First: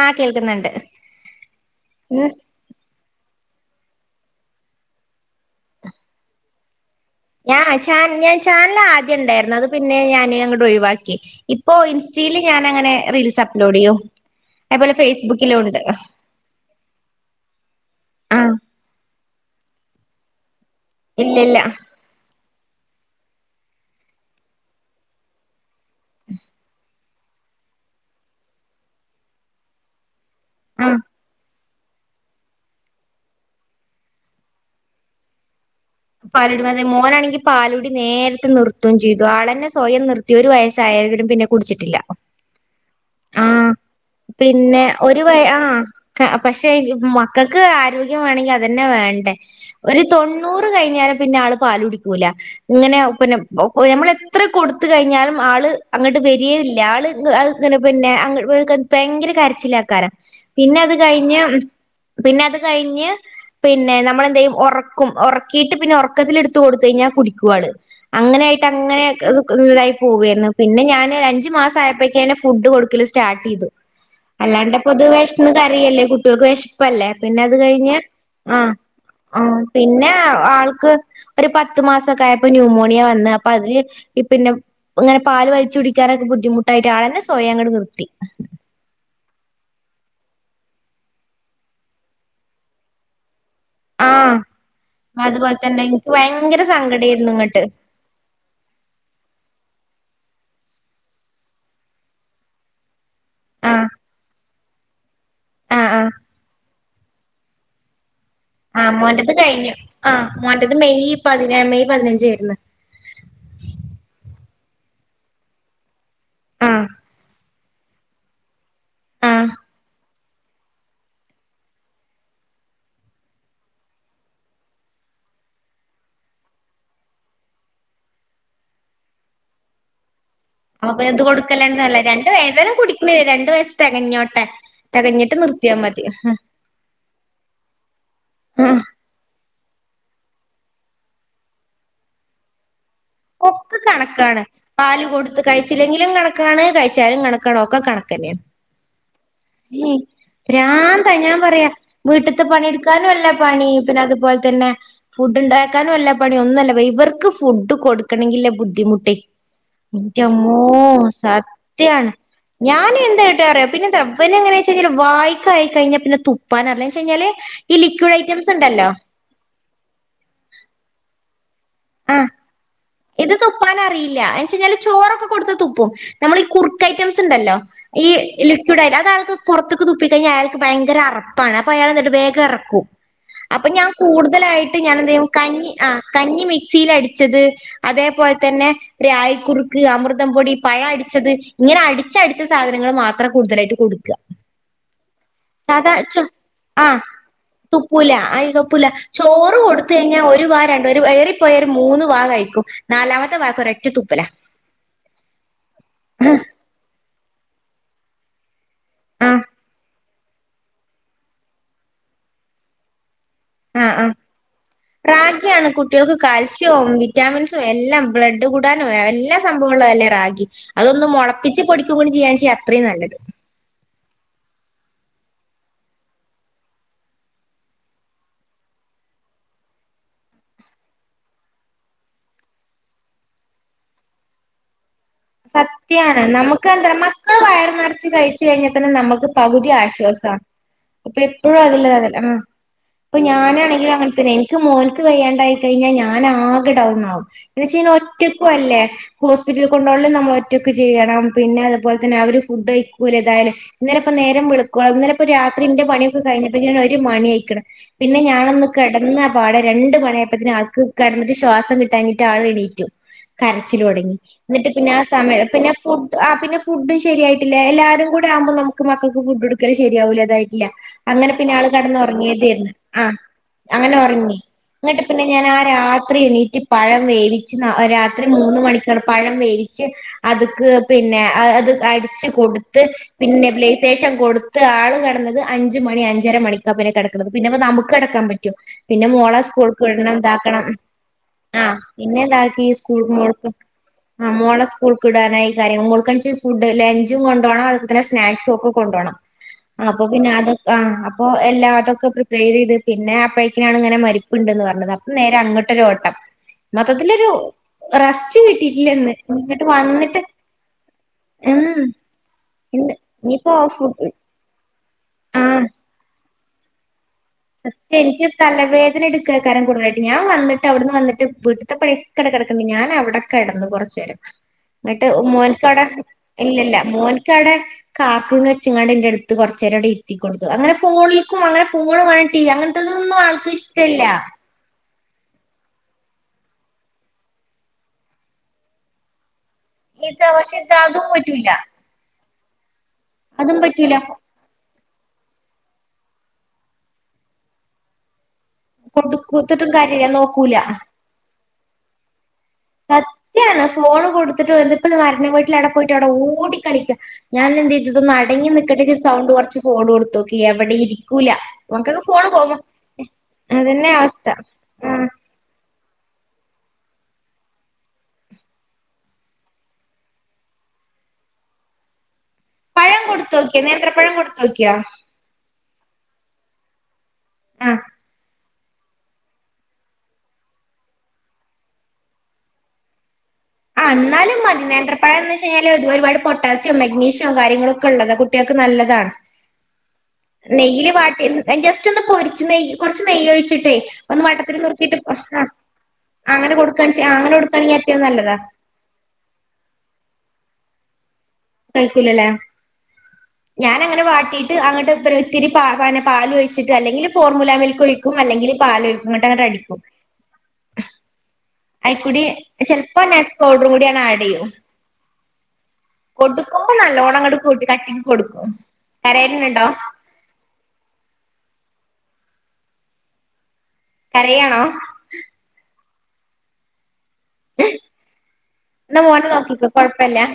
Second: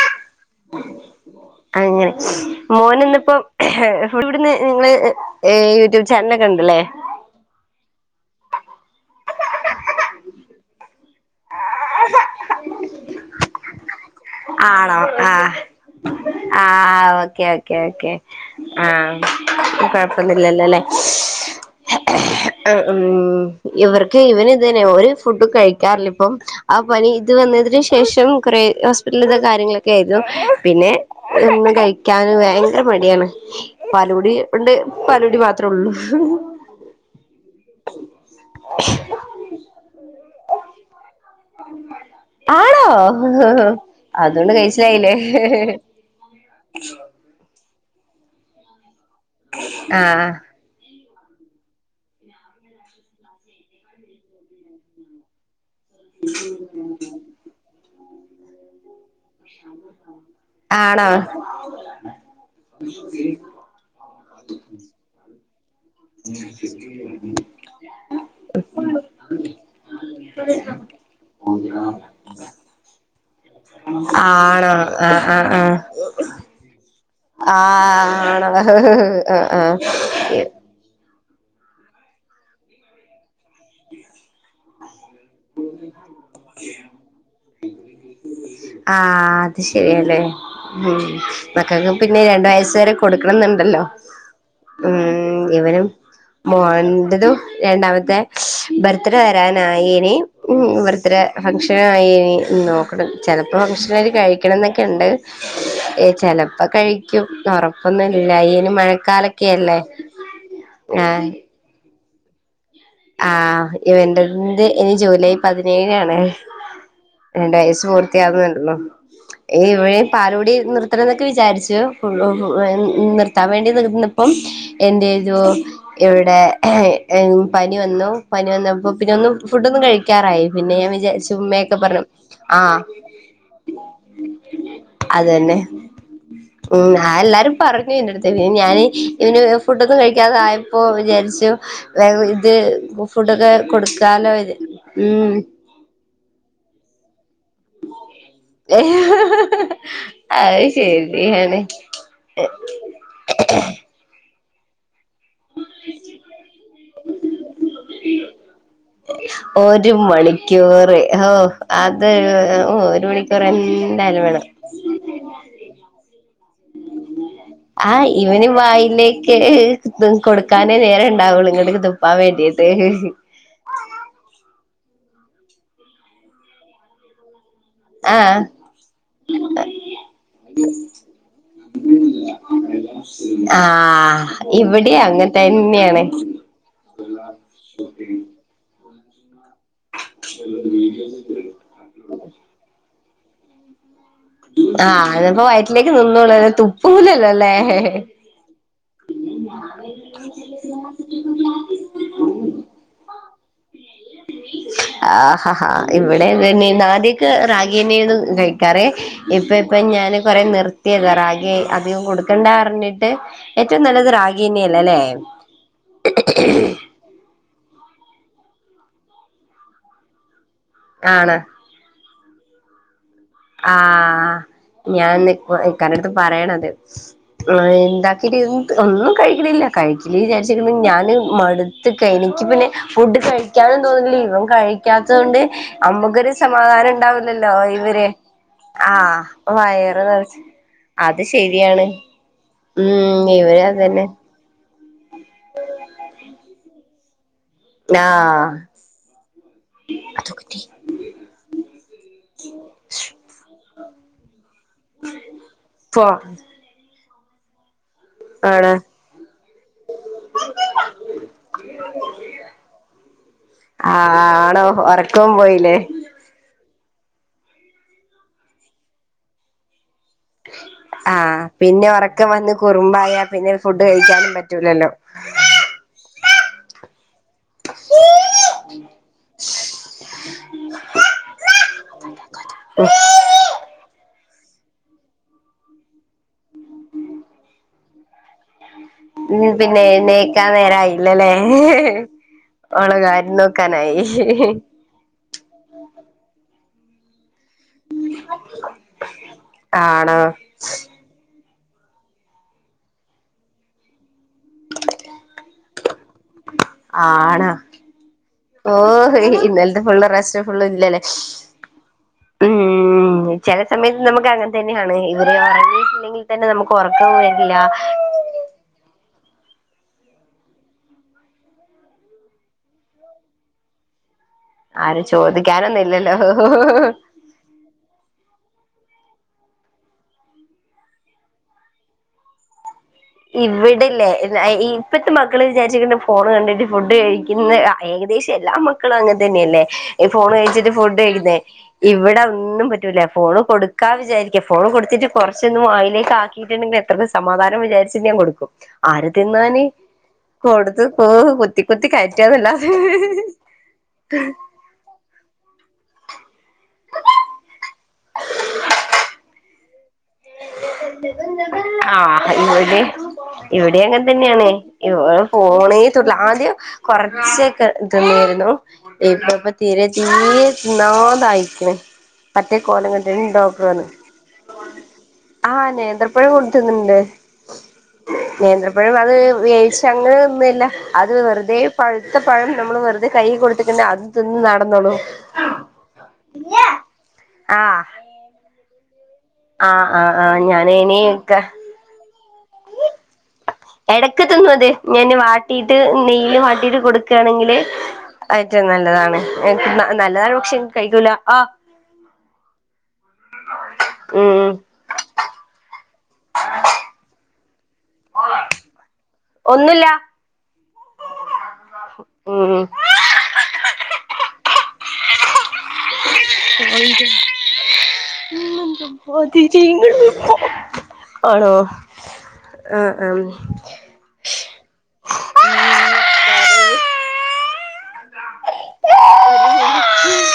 ആഹ് കേൾക്കുന്നുണ്ട് അങ്ങനെ മോന് ഇന്നിപ്പം ഇവിടെന്ന് നിങ്ങള് യൂട്യൂബ് ചാനലൊക്കെ ഉണ്ടല്ലേ ഞാൻ ചാന ഞാൻ ചാനൽ ആദ്യം ഉണ്ടായിരുന്നു അത് പിന്നെ ഞാന് അങ്ങട്ട് ഒഴിവാക്കി ഇപ്പോ ഇൻസ്റ്റയിൽ ഞാൻ അങ്ങനെ റീൽസ് അപ്ലോഡ് ചെയ്യോ ആണോ ആഹ് ആഹ് ഓക്കെ ഓക്കേ ആഹ് ആഹ് കുഴപ്പില്ലല്ല അല്ലേ ഇല്ലല്ല ഉം ഇവർക്ക് ഇവന് ഇത് തന്നെ ഒരു ഫുഡ് കഴി ക്കാറില്ല ഇപ്പം ആ പനി വന്നതിന് ശേഷം കുറെ ഉള്ളത് കാര്യങ്ങളൊക്കെ ആയിരുന്നു പിന്നെ ആഹ് ക കിക്കൻ ഭയങ്കര മടിയാണ് പലൂടി ഉണ്ട് പലടി മാത്ര പാലൂടി മത മോനാണെങ്കിൽ പാലുടി നേരത്തെ നിർത്തുകയും ചെയ്തു ആളന്നെ സ്വയം നിർത്തി ഒരു വയ ായും ന്നെ കുടിച്ചിട്ടില്ല ആണോ അതുകൊണ്ട് പിന്നെ കഴിച്ചിലായില്ലേ പക്ഷെ നമക്ക് ആരോഗ്യം വണമെങ്കിൽ അത്ന്ന വേ ഒരു ആഹ് തൊണ്ണൂ കഴിഞ്ഞാലും പിന്നെ ആ പാല കുടിക്കൂല ഇങ്ങനെ പിന്നെ നമ്മള എത്ര കൊടുത്ത കഴിഞ്ഞാലും ആള് അങ്ങോട്ട് വരിയ ഇല്ല ആള്ങ്ങെ പിന്നെ ഭയങ്കര കരച്ചില്ല ആക്കാരം പിന്നെ അത് ആണോ കഴിഞ്ഞ് പിന്നെ അത് കഴിഞ്ഞ് പിന്നെ നമ്മളെന്ത ചെയ്യും ഉറക്കുംറ കീട്ട് പിന്നെ ഉറക്കത്തി എടുത്ത കൊടുത്ത കഴിഞ്ഞാൽ കുടിക്കുള് അങ്ങനെ ആയിട്ട് അങ്ങനെ ഇതായി പോവായിരുന്നു പിന്നെ ഞാൻ അഞ്ചു മാസം ആയപ്പോക്കെ ഫുഡ് കൊടുക്കല് സ്റ്റാർട്ട് ചെയ്തു ആണോ അല്ലാണ്ട്പ്പ ഇത് ആഹ് വിശന്ന് ആഹ് ആഹ് കറല്ലേ കുട്ടികൾക്ക് വിശപ്പല്ലേ പിന്നെ അത് കഴിഞ്ഞ ആഹ് ആണോ ആ ആഹ് ആ ആഹ് ആഹ് പിന്നെ ഒരു പത്ത് മാസക്കെ ആയപ്പോ ന്യൂമോണിയ വന്ന അപ്പ അതില് പിന്നെനെ പാല് വലിച്ചു കുടിക്കാാനൊക്കെ ബുദ്ധിമുട്ടായിട്ട് ആളന്നെ സ്വയം അങ്ങട് നിർത്തി അത് ശരിയല്ലേ ഉ മക്കൾക്ക് പിന്നെ രണ്ട വയസ് വരെ കൊടുക്കണം എന്നുണ്ട് ആഹ് ഉ അതുപോലെ തന്നെ ഇവനും എനിക്ക് ഭയങ്കര സങ്കടായിരുന്നു മതുും ഇങ്ങട്ട് രണ്ടാമത്തെ ബർത്ത്ഡേ വരാന നി ഉ ബർത്ത് ഡേ ഫംഗ്ഷന ആയിന്നോ ഇ ചിലപ്പോൾ ആഹ് ഫംഗ്ഷനർ കഴിക്കണം എന്നൊക്കെണ്ട് ആഹ് ആഹ് ചിലപ്പോൾ കഴി ക്കും ഉറപ്പൊ ആ് മോൻ്റത് കഴിഞ്ഞു ആ മോൻ്റത് മെയ് ആഹ് പതിന മെയ് പതിനഞ്ച് ച്ചാർന്ന് ആഹ് ഇവന്റെത് ഇനി ജൂലൈ പതിനേഴിന ആണ് ആഹ് രണ്ട വയസ്സ് പൂർത്തിയാകുന്നുണ്ടല്ലോ ആഹ് ഇവന് പാലോടി നിർത്തണം എന്നൊക്കെ വിചാരിച്ചു ഫു നിർത്താൻ വേണ്ടി നിർന്നപ്പം എൻ്റെ ഒരു ഇവിടെ പനി വന്നു പനി വന്ന അപ്പോ പിന്നെ ഒന്ന് ഫുഡ് ഒന്നും കഴിക്കും കഴിക്കാറായി പിന്നെ ഞാൻ അപ്പൊ ഇത് കൊടുക്കലന്നെ ചുമ്മയൊക്കെ നല്ലേ പറഞ്ഞു രണ്ട് ആ ഏതായാലും കുടിക്കണില്ല രണ്ട് വയസ്സ് തികഞ്ഞോട്ടെ അത് തികഞ്ഞിട്ട് തന്നെ നിർത്തിയാ മതി ഉ ആ എല്ലാരും പറഞ്ഞു ഇന്റെടുത്ത് പി ഞാന് ഇന് ഫുഡൊന്നും കഴിക്കാതെ ഇപ്പോ ജനിച്ചു ത ഒക്ക കണക്കാണ് പാല് ഉം കൊടുത്ത് കഴിച്ചില്ലെങ്കിലും കണക്കാണ് കഴിച്ചാലും കണക്ക് ണ ഒക്കെ കണക്കനെയ അത് പ്രാന്ത് താ ഞാൻ ശരിയാണ് പറയാ വീട്ടത്ത് പണിയെടുക്കാനുംല്ല പണി പിന്നെ അതുപോലെ ന്നെ ഫുഡ് ഉണ്ടാക്കാനുംല്ല പണിയ ഒന്നുംല്ല ഇവർക്ക് ഫുഡ് കൊടു ആണെങ്ക ബുദ്ധിമു് ഒരു ഇമോ മണിക്കൂറ് ഓ അത് സത്യായാണ് ഞാന ഒരു മണിക്കൂർ എന്തായിട്ട് അറിയാം പിന്നെന്ത എന്തായാലും അവന വേണം എങ്ങനെ വെച്ച കഴിഞ്ഞാൽ വായക്കായി കഴിഞ്ഞാൽ പിന്നെ പതിനര ലൈൻ കെഞ്ഞാലേ ആ് ഇവന് വായിലേക്ക് കൊടുക്കാനേ നേര ഇണ്ടാവുള്ളു എപ്പാൻ ആഹ് വേണ്ടിട്ട് ഇത് തുപ്പാനറിയില്ല എന്നുവെച്ചാൽ ചോറൊക്കെ കൊടുത്ത തുപ്പും നമ്മൾ ഈ കുറുക്ക് ഐറ്റംസ് ഉണ്ടല്ലോ ഈ ആഹ് ലിക്വിഡ് ആയാലും ആൾക്ക് പുറത്തേക്ക് തുപ്പിക്കഴിഞ്ഞാൽ അയാൾക്ക് ഭയങ്കര അറപ്പാണ് അപ്പൊ അയാൾ എന്ത് വേഗം ഇറക്കും അപ്പൊ ഞാൻ ആഹ് കൂടുതലായിട്ട് ഇവിടെ ഞാൻ എന്ത ചെയ്യ അങ്ങനെ കഞ്ഞി ആ തന്നെയാണ് കഞ്ഞി മിക്സിൽ അടിച്ചത് അതേപോലെ തന്നെ ര ആയി കുറുക്ക് അമൃതം പൊടി പഴ അടിച്ചത് ഇങ്ങനെ അടിച്ചടിച്ച സാധനങ്ങൾ മാത്ര അത്ര കൂടുതലായിട്ട് കൊടുക്കുക ആഹ സാധാ ആ അല്ലേ തുപ്പൂല ആയി കപ്പൂല ചോറ് കൊടുത്ത കഴിഞ്ഞാൽ ഒരു വാ രണ്ട് ഒരു വയറിപ്പോയ ഒരു മൂന്ന് വാ കഴിക്കും നാലാമത്തെ വാ കൊറേ ആഹ ഹാ ഇവിടെതന്നെ ആദ്യൊക്കെ റാഗിയന്നെന്നു [unintelligible] കറ ആഹ് ഇപ്പ ഇപ്പ ഞാന് കൊറേ നിർത്തിയതാ റാഗി അധികം കൊടുക്കണ്ട ർഞ്ഞിട്ട് ആ ആ റാഗിയാണ് കുട്ടികൾക്ക് കാൽസ്യവും വിറ്റാമിൻ എല്ലാം ബ്ലഡ് കൂടാനും എല്ലാ സംഭവുള്ള അല്ലേ റഗി അതൊന്ന് ആണ് മുളപ്പിച്ച് പൊടിക്ക ചെയ്യാണ്ച്ചാ അത്രയും നല്ലത് ആഹ ഞാന് ഇക്കാന്റടുത്ത് പറയണത് ഇണ്ടാക്കിട്ട് ഒന്നും കഴിക്കണില്ല കഴിക്കില്ല വിചാരിച്ചി ഞാന് മടുത്ത് എനിക്ക് പിന്നെ ഫുഡ് കഴിക്കാനും തോന്നില്ല ഇവൻ കഴ ക്കാത്തത് കൊണ്ട് സത്യാണ് അമ്മക്കൊരു സമാധാനം ഉണ്ടാവില്ലല്ലോ ഇവര് കഴിഞ്ഞാൽ തന്നെ ആഹ് നമ്മുക്ക് പകുതി വയറ് നിറച്ച് ആശ്വാസാണ് അപ്പൊ അത് എപ്പോഴും ശരിയാണ് അതില്ലതല്ല അപ്പൊ ഉം ഇവര് ഞാനാണെങ്കിൽ അതന്നെ അങ്ങനെ തന്നെ എനിക്ക് മോ വയ്യാണ്ടായി കഴിഞ്ഞാൽ ഞാന് ആ കെ ഡൗണാവും ന്നാഴ്ച ഞാ ഒറ്റക്കും ആഹ് അല്ലേ ഹോസ്പിറ്റല കൊണ്ട് നമ്മൾ അതൊക്കെ ഒറ്റൊക്കെ ചെയ്യണം പിന്നെ അതുപോലെ തന്നെ അവര് ഫുഡ് കയ്‌ക്കൂല ഇതായാല് ഇന്നലെ പ്പം നേരം വെളുക്കോളം ഇന്നലെ പ്പം രാത്രി ന്റെ പോ പണിയൊക്കെ കഴിഞ്ഞപ്പത്തിന് ഒരു രു മണിയായ്ക്ക്‌ണ് പിന്നെ ഞാനൊന്ന് ആണ് കെടന്നപ്പാടെ രണ്ടു മണിയപ്പത്തിന് ആൾക്ക് കെ ടന്നിട്ട് ശ്വാസം കിട്ടാഞ്ഞിട്ട് ആൾ എണീറ്റു കരച്ചിൽ തൊടങ്ങി ആണോ എന്നിട്ട് പിന്നെ ആ ഉറക്കം സമയ പിന്നെ പോയില്ലേ ഫുഡ് ആ പിന്നെ ഫുഡ് ശരിയായിട്ടില്ല എല്ലാരും കൂടെ ആകുമ്പോ നമുക്ക് മക്കൾക്ക് ഫുഡ് കൊടുക്കൽ ശരിയാവൂല അതായിട്ടില്ല അങ്ങനെ ആഹ് പിന്നെ ആൾ കെടന്ന് ഒ ഉറക്കം വന്ന് റങ്ങിയതെര്ന്ന് ആ കുറുമ്പായ പിന്നെ ഫുഡ് അങ്ങനെ കഴിക്കാനും ഒറങ്ങി പറ്റൂലല്ലോ ഇന്ന്ട്ട് പിന്നെ ഞാൻ ആ രാത്രി എണീറ്റ് പഴം വേവിച്ച് രാത്രി മൂന്ന് മണിക്ക് പഴം വേവിച്ച് അത്ക്ക് പിന്നെ അത് അടിച്ച് കൊടുത്ത് പിന്നെ നെബു ലൈസേഷൻ കൊടുത്ത് ന്ന്ട്ട് ആള് കെടന്നത് അഞ്ച് മണി അഞ്ചര മണിക്കാണ് പിന്നെ കെട ക്കുന്നത് പിന്നെപ്പ നമുക്ക് കെ ട ക്കാൻ പറ്റോ പിന്നെ മോളെ ഉം പിന്നെ സ്കൂൾക്ക് വിടണം എഴുന്നേക്കാൻ ഇതാക്കണം നേരായില്ലല്ലേ ആഹ പിന്നെന്താക്കി ഓളെ സ്കൂൾക്ക് കാര്യം മോൾക്ക് നോക്കാനായി ആ മോളെ സ്കൂൾക്ക് വിടാനായി കാര്യം മോൾക്കാഴ്ച ഫുഡ് ലഞ്ചും കൊണ്ട് കാണാൻ എൾപ്പത്തിന് സ്നാക്സ ഒക്കെ കൊണ്ടോണം അപ്പൊ ആണോ പിന്നെ അതെക്ക അപ്പോ എല്ലാ അതൊക്കെ പ്രിപ്പയെയർ ചെയ്ത് പിന്നെ അപ്പഴത്തിനാണ് ഇങ്ങനെ മരി ഉണ്ടന്ന് പറഞ്ഞത് അപ്പം നേരെ അങ്ങോട്ടൊര് ഓട്ടം മൊത്തത്തിലൊരു ആണോ റസ് ഓ ഇന്നലത്തെ ഫുള്ള് റസ്റ്റ് ഫുള്ളും ഇല്ലല്ലേ ഉം ഇന്ന് ഉം ഇനിയിപ്പോ ചെല സമയത്ത് ഫുഡ് നമുക്ക് അങ്ങനെ തന്നെ ആണ് ഇവര് ഒറങ്ങിയിട്ടില്ലെങ്കി തെന്നെ നമക്കൊർ സിസ്റ്റ് എനിക്കി തലവേ വേതനെടുക്ക കരക്കൊറങ്ങായിട്ട് ഞാൻ വന്നിട്ട് അവിട്ന്ന് വന്നിട്ട് വീട്ട് ത്ത പൈകവിടെകിടക്ക്ണ്ട് ഞാനവിടെ കിടന്ന് കൊറച്ചേരം ആരും നിട്ട് ചോദിക്കാനൊന്നും മോൻകാടെ ഇല്ലില്ല ഇല്ലല്ലോ മോൻകാടെ കാ കുട്ടിനെ വെച്ചിങ്ങാണ്ട് ഇന്റെ എടുത്ത് കൊറച്ച് നേരടെ ഇര്ത്തി കൊടുത്ത് അങ്ങനെ ഫോണിലക്കും അങ്ങന ഫോൽക്കും പോണ ട്ടി അങ്ങന് ഇവിടില്ലേ ന്റെ മക്കള് വിചാരിച്ചിക്ക്ണ് ഫോണ് കണ്ടിട്ട് ഫുഡ് കഴിക്കിന്ന് ഏകദേശം എല്ലാ മക്കളും അങ്ങനെ തന്നെ അല്ലേ ഈ ഇത് ഫോൺ പക്ഷെ കഴിച്ചിട്ട് ഇത് ഫുഡ് അതും കഴിക്കിന്ന് പറ്റൂല ഇവിടെ ഇന്നും പറ്റി റ്റൂല ഫോണ് അതും കൊടുക്കാ പറ്റൂല വിചാരിക്ക ഫോണ് കൊടുത്തിട്ട് കൊറച്ചൊന്നും വായിലേക്കി കാക്കിയിട്ടുണ്ടെിൽ എത്ര ക്ക് സമാധാനം വിചാരിച്ച് ചിന്നീം കൊടുക്കും ആര് തിന്നാന് കൊടുത്തിട്ടും കാര്യല്ല നോക്കൂല കൊടുത്ത് പോവ് ക്കൊത്തി കയ സത്യാണ് ഫോണ് കൊടുത്തിട്ട് വന്ന ഇപ്പത മരണ വീട്ടിലാണ് പോയി ട്ടി ടെ ഓടിക്കളിക്ക ഞാനെന്ത് ചെയ് ഇതൊന്ന് അടങ്ങി നിക്കട്ടെച്ച് സൗണ്ട് കുറച്ച് കോഡ് കൊടുത്ത് ആ ഫോൺ പോകുമ്പോ ഇവിടെ ഇവിടെ അതന്നെ അങ്ങനെ അവസ്ഥ തന്നെയാണ് ഇ ആ ഫോണുള്ള ആദ്യം കൊറച്ചക്കെ തിന്നിായിരുന്നു ഇപ്പ ഇപ്പൊ തീരെ തീരെ തിന്നാതായിരിക്കണ് പഴം കൊടുത്തോക്കിയാ നേന്ത്ര പഴം കൊടുത്തു നോക്കിയ ആഹ നേതത്രപ്പുഴ കൊടുത്തന്നണ്ട് ആ അപ്പോഴും അത് വേഴിച്ച അങ്ങ ഒന്നുംല്ല അത് വെറുതെ പഴുത്ത പഴം നമ്മള് വെറുതെ കൈ കൊടുത്ത് ആ എന്നാലും മതി നേന്ത്രപ്പാഴം എന്ന് വെച്ച് കഴിഞ്ഞാൽ ഇ ഒരുപാട് പൊട്ടാസ്യം മഗ്നീഷ്യം കാര്യങ്ങളൊ ആഹ് ഒക്കെ ഉള്ളത് കുട്ടൾക്ക് നല്ല ആ ആഹ് ആഹ് ആഹ ഞാന ഇനക്ക കു നെയ് കുറച്ച് നെയ്യ്ഴു എടക്ക് ന്നും അതെ ഞൻ വാട്ടിട്ട് നെയയില് അങ്ങനെ വാട്ടിട്ട് കൊടുക്കാ അങ്ങനെ കൊടുക്കുകയാണെങ്കില് കൊടുക്കാണെങ്കിൽ ഏറ്റവും നല്ലതാ നല്ല നല്ലതാണ് എക്ക് നല്ലതാണ് പക്ഷെ കഴിക്കൂല ആ കല്ിക്കൂല്ലേ ഞാൻ അങ്ങനെ ഉം വാട്ടീയിട്ട് അങ്ങോട്ട് ഇ ഒത്തിരി പനെ പാ വഴിച്ചിട്ട് അല്ലെങ്കിൽ മുല വിൽ ഒഴിക്കും അല്ലെങ്കിൽ പാൊഴിക്കുംങ്ങട്ട് അങ്ങനെ അടിക്കും ഒന്നുല്ല അയിക്കൂടി ഉം ചെപ്പോ നാസ് പൗഡറും കൂടിയണ് ആഡ് ചെയ്യും കൊടുക്കുമ്പോ നല്ലോണം അങ്ങട്ട് കൂട്ടി കട്ടിക്ക് കൊടുക്കും കരയലിനുണ്ടോ ആണോ ആഹ് ആഹ് കരായാണോ? എന്നാ മോനെ നോക്കിക്കെ കൊഴപ്പല്ല